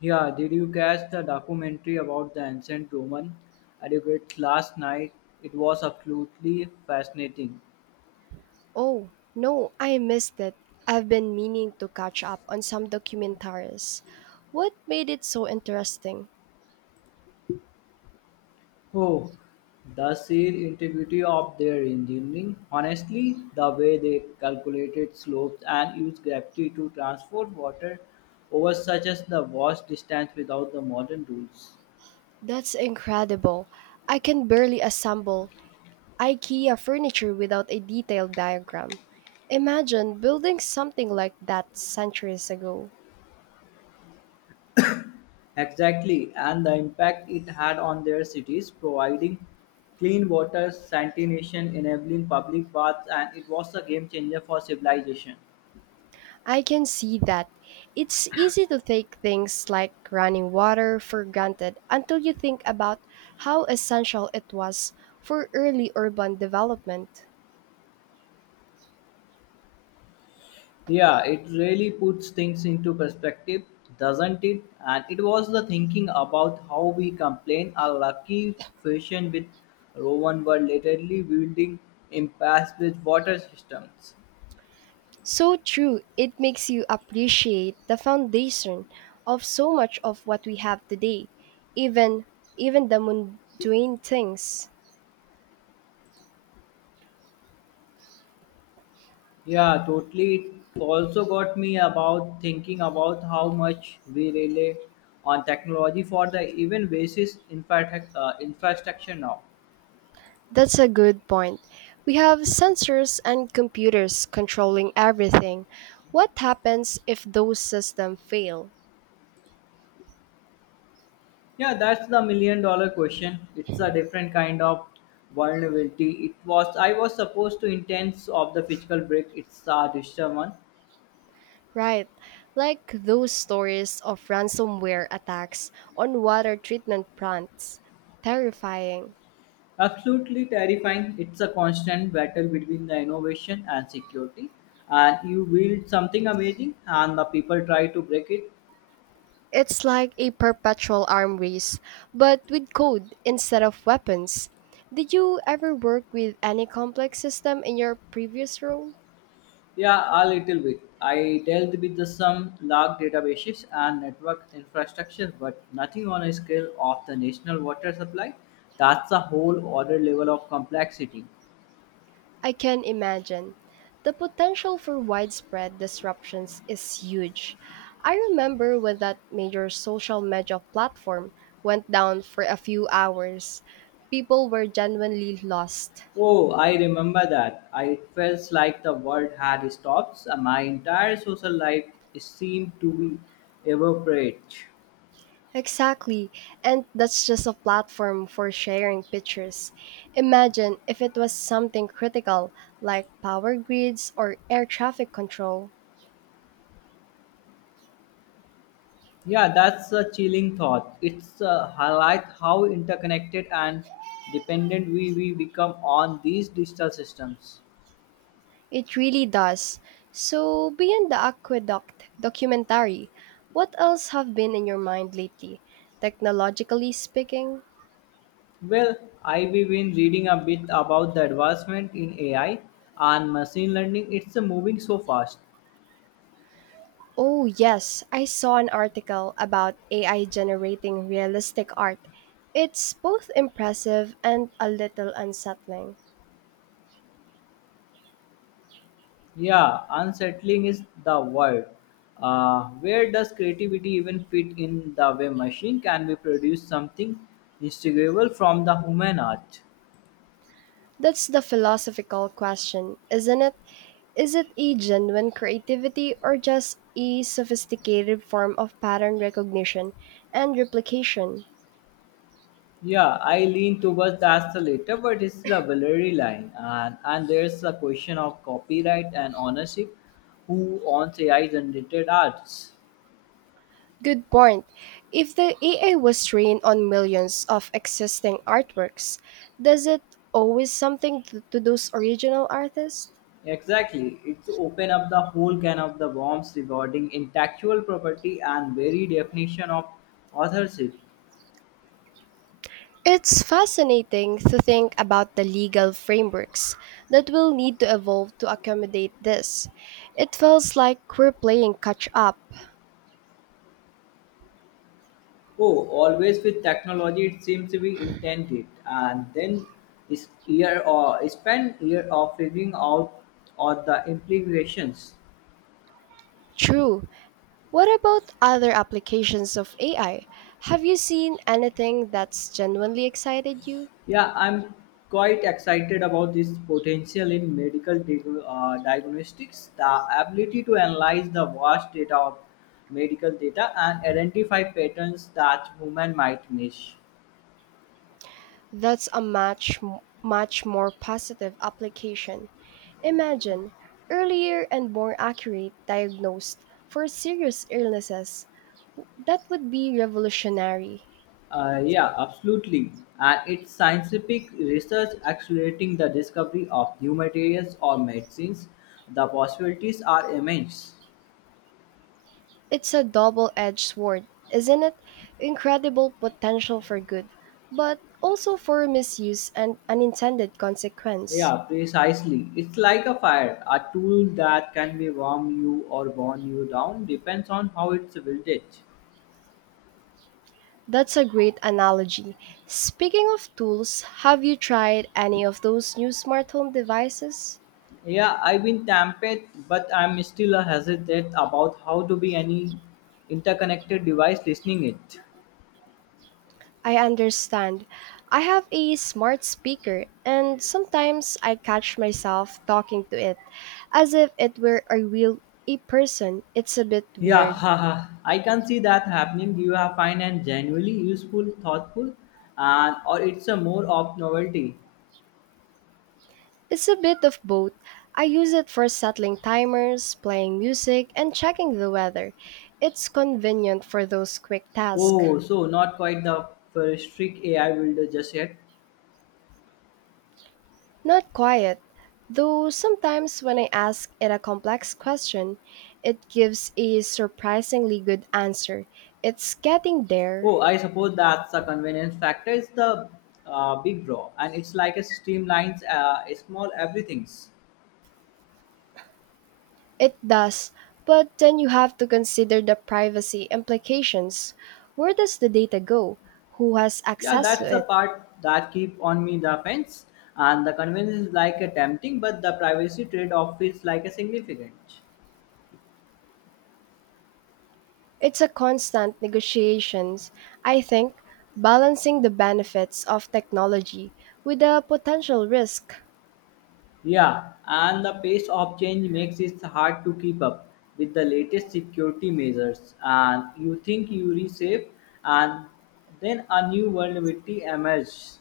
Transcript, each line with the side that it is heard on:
left: Yeah, did you catch the documentary about the ancient Roman adequate last night? It was absolutely fascinating.
right: Oh, no, I missed it. I've been meaning to catch up on some documentaries. What made it so interesting?
left: Oh, the sheer integrity of their engineering. Honestly, the way they calculated slopes and used gravity to transport water over such as the vast distance without the modern rules.
right: That's incredible. I can barely assemble IKEA furniture without a detailed diagram. Imagine building something like that centuries ago.
left: Exactly, and the impact it had on their cities, providing clean water, sanitation, enabling public baths, and it was a game changer for civilization.
right: I can see that. It's easy to take things like running water for granted until you think about how essential it was for early urban development.
left: Yeah, it really puts things into perspective, doesn't it? And it was the thinking about how we complain Our lucky Fashion with Roman were literally building empires with water systems.
right: So true. It makes you appreciate the foundation of so much of what we have today, even even the mundane things.
left: Yeah, totally. It also got me about thinking about how much we rely on technology for the even basis infrastructure now.
right: That's a good point. We have sensors and computers controlling everything. What happens if those systems fail?
left: Yeah, that's the million dollar question. It's a different kind of vulnerability. It was I was supposed to intense of the physical break. It's a digital one.
right: Right. Like those stories of ransomware attacks on water treatment plants. Terrifying.
left: Absolutely terrifying. It's a constant battle between the innovation and security. And you build something amazing, and the people try to break it.
right: It's like a perpetual arm race, but with code instead of weapons. Did you ever work with any complex system in your previous role?
left: Yeah, a little bit. I dealt with the some large databases and network infrastructure, but nothing on a scale of the national water supply. That's a whole other level of complexity.
right: I can imagine. The potential for widespread disruptions is huge. I remember when that major social media platform went down for a few hours. People were genuinely lost.
left: Oh, I remember that. I It felt like the world had stopped. My entire social life seemed to be evaporate.
right: Exactly. And that's just a platform for sharing pictures. Imagine if it was something critical like power grids or air traffic control.
left: Yeah, that's a chilling thought. It's highlight how interconnected and dependent we become on these digital systems.
right: It really does. So, beyond the aqueduct documentary, what else have been in your mind lately, technologically speaking?
left: Well, I've been reading a bit about the advancement in AI and machine learning. It's moving so fast.
right: Oh, yes, I saw an article about AI generating realistic art. It's both impressive and a little unsettling.
left: Yeah, unsettling is the word. Where does creativity even fit in the way machine can be produce something distinguishable from the human art?
right: That's the philosophical question, isn't it? Is it a genuine creativity or just a sophisticated form of pattern recognition and replication?
left: Yeah, I lean towards that's the latter, but it's the blurry line, and there's the question of copyright and ownership. Who owns AI generated arts?
right: Good point. If the AI was trained on millions of existing artworks, does it always something to those original artists?
left: Exactly. It's open up the whole can of the worms regarding intellectual property and very definition of authorship.
right: It's fascinating to think about the legal frameworks that will need to evolve to accommodate this. It feels like we're playing catch up.
left: Oh, always with technology it seems to be intended and then is year or spend year of figuring out or the implications.
right: True. What about other applications of AI? Have you seen anything that's genuinely excited you?
left: Yeah, I'm quite excited about this potential in medical diagnostics. The ability to analyze the vast data of medical data and identify patterns that women might miss.
right: That's a much much more positive application. Imagine earlier and more accurate diagnosed for serious illnesses. That would be revolutionary.
left: Yeah, absolutely. And it's scientific research accelerating the discovery of new materials or medicines. The possibilities are immense.
right: It's a double-edged sword, isn't it? Incredible potential for good, but also for misuse and unintended consequence.
left: Yeah, precisely. It's like a fire. A tool that can be warm you or burn you down depends on how it's wielded.
right: That's a great analogy. Speaking of tools, have you tried any of those new smart home devices?
left: Yeah, I've been tempted, but I'm still a hesitant about how to be any interconnected device listening it.
right: I understand. I have a smart speaker, and sometimes I catch myself talking to it as if it were a person. It's a bit
left: Yeah,
right: weird.
left: haha. I can see that happening. You have find and genuinely useful, thoughtful, and or it's a more of novelty.
right: It's a bit of both. I use it for settling timers, playing music, and checking the weather. It's convenient for those quick tasks.
left: Oh, so not quite the first trick AI builder just yet.
right: Not quiet, though sometimes when I ask it a complex question, it gives a surprisingly good answer. It's getting there.
left: Oh, I suppose that's the convenience factor is the big draw, and it's like a streamlines a small everything's.
right: It does, but then you have to consider the privacy implications. Where does the data go? Who has
left: Yeah,
right: access
left: that's
right: to
left: the
right: it?
left: part that keep on me the fence, and the convenience is like a tempting, but the privacy trade-off is like a significant.
right: It's a constant negotiations, I think, balancing the benefits of technology with the potential risk.
left: Yeah, and the pace of change makes it hard to keep up with the latest security measures. And you think you're safe, and then a new vulnerability emerges.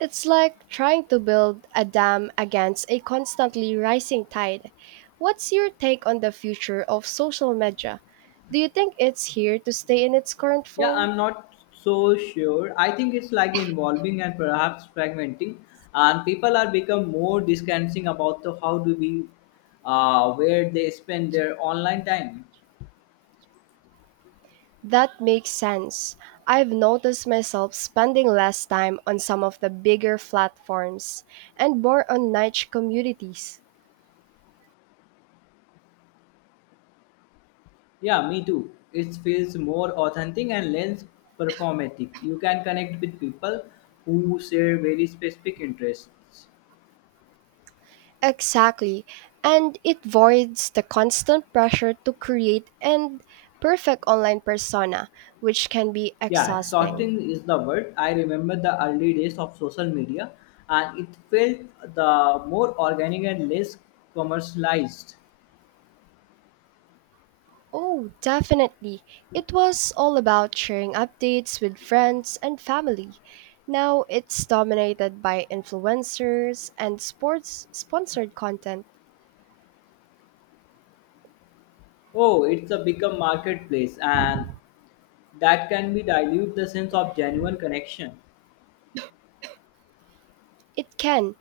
right: It's like trying to build a dam against a constantly rising tide. What's your take on the future of social media? Do you think it's here to stay in its current
left: Yeah,
right: form?
left: I'm not so sure. I think it's like involving and perhaps fragmenting, and people are become more distancing about the how to be, where they spend their online time.
right: That makes sense. I've noticed myself spending less time on some of the bigger platforms and more on niche communities.
left: Yeah, me too. It feels more authentic and less performatic. You can connect with people who share very specific interests.
right: Exactly. And it voids the constant pressure to create an perfect online persona, which can be
left: Yeah,
right: exhausting.
left: exhausting is the word. I remember the early days of social media, and it felt the more organic and less commercialized.
right: Oh, definitely. It was all about sharing updates with friends and family. Now it's dominated by influencers and sports sponsored content.
left: Oh, it's a become marketplace, and that can be dilute the sense of genuine connection.
right: It can.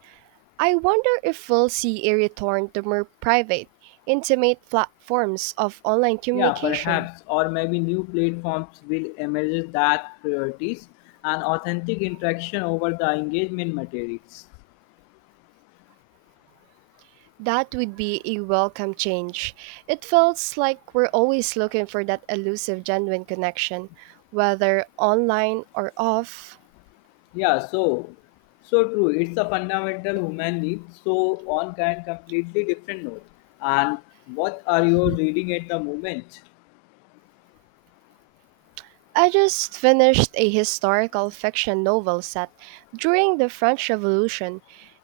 right: I wonder if we'll see a return to more private, intimate forms of online
left: Yeah,
right: communication.
left: perhaps, or maybe new platforms will emerge that priorities and authentic interaction over the engagement materials.
right: That would be a welcome change. It feels like we're always looking for that elusive, genuine connection, whether online or off.
left: Yeah, so true. It's a fundamental human need. So on can completely different note. And what are you reading at the moment?
right: I just finished a historical fiction novel set during the French Revolution.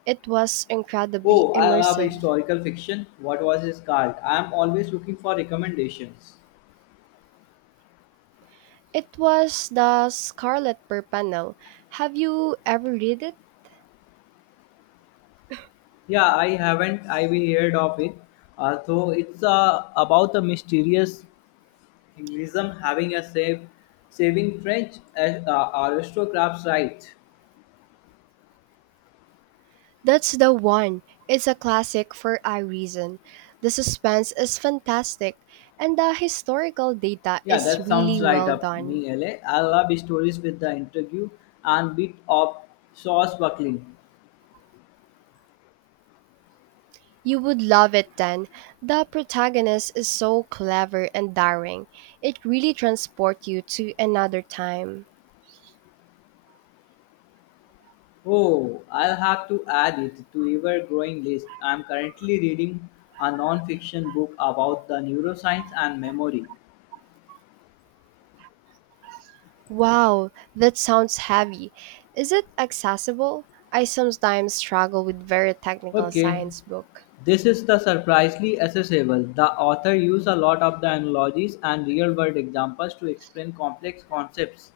right: It was incredibly
left: Oh, I love
right: immersive.
left: historical fiction. What was his called? I am always looking for recommendations.
right: It was The Scarlet Pimpernel. Have you ever read it?
left: Yeah, I haven't. I've heard of it. So it's about a mysterious Englism having a saving French aristocrats right.
right: That's the one. It's a classic for a reason. The suspense is fantastic and the historical data
left: Yeah,
right: is
left: that sounds
right: really
left: right
right: well
left: up
right: done.
left: me, L. A. I love stories with the interview and bit of sauce buckling.
right: You would love it then. The protagonist is so clever and daring. It really transports you to another time.
left: Oh, I'll have to add it to ever-growing list. I'm currently reading a non-fiction book about the neuroscience and memory.
right: Wow, that sounds heavy. Is it accessible? I sometimes struggle with very technical
left: Okay,
right: science book.
left: this is the surprisingly accessible. The author used a lot of the analogies and real-world examples to explain complex concepts.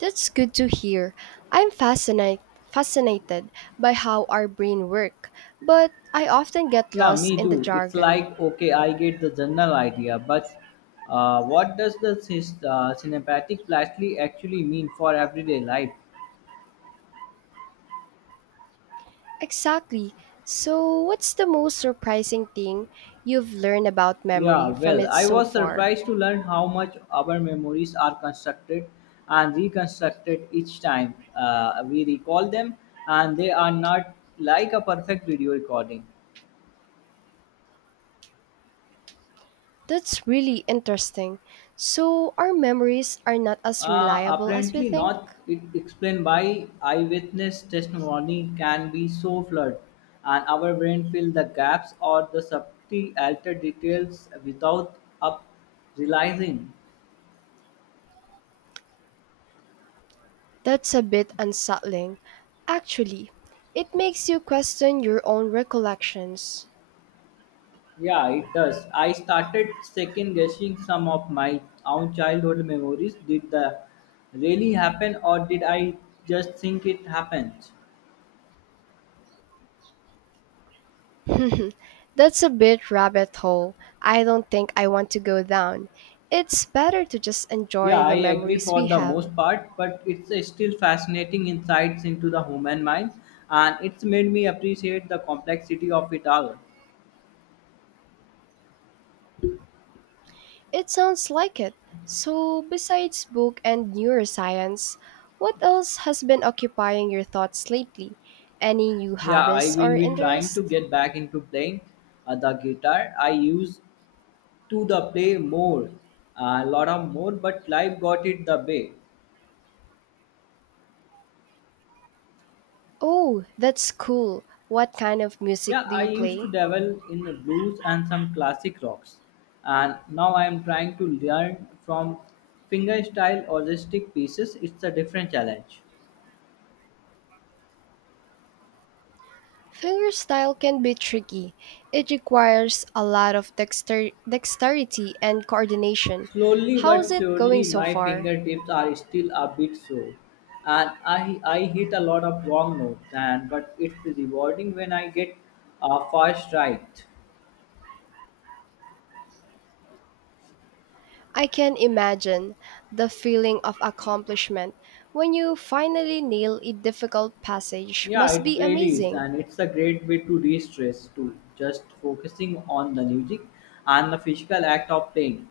right: That's good to hear. I'm fascinated by how our brain work, but I often get
left: Yeah,
right: lost
left: me
right: in the
left: too. It's
right: jargon.
left: like okay, I get the general idea, but what does the cinematic plastically actually mean for everyday life?
right: Exactly. So, what's the most surprising thing you've learned about
left: Yeah,
right: memory from
left: well,
right: it
left: I
right: so
left: was
right: far?
left: surprised to learn how much our memories are constructed and reconstructed each time we recall them, and they are not like a perfect video recording.
right: That's really interesting. So, our memories are not as reliable as we
left: Apparently
right: think?
left: not. It explained why eyewitness testimony can be so flawed, and our brain fill the gaps or the subtly altered details without up realizing.
right: That's a bit unsettling. Actually, it makes you question your own recollections.
left: Yeah, it does. I started second guessing some of my own childhood memories. Did the really happen, or did I just think it happened?
right: That's a bit rabbit hole. I don't think I want to go down. It's better to just enjoy
left: Yeah, I
right: the
left: agree
right: memories
left: for
right: we
left: the
right: have.
left: most part, but it's a still fascinating insights into the human mind, and it's made me appreciate the complexity of it all.
right: It sounds like it. So, besides book and neuroscience, what else has been occupying your thoughts lately? Any new
left: Yeah, I
right: habits
left: will
right: or
left: be trying to
right: interests?
left: get back into playing the guitar. I used to the play more, a lot of more, but life got it the way.
right: Oh, that's cool. What kind of music
left: Yeah,
right: do
left: I
right: you
left: used
right: play?
left: to dabble in the blues and some classic rocks, and now I am trying to learn from fingerstyle or pieces. It's a different challenge.
right: Fingerstyle can be tricky. It requires a lot of dexterity and coordination.
left: Slowly
right: How's
left: but
right: it going
left: surely,
right: so
left: my
right: far?
left: fingertips are still a bit sore, and I hit a lot of wrong notes. And but it's rewarding when I get a first right.
right: I can imagine the feeling of accomplishment when you finally nail a difficult passage
left: Yeah,
right: must
left: it
right: be
left: really is,
right: amazing.
left: and it's a great way to de-stress too. Just focusing on the music and the physical act of playing.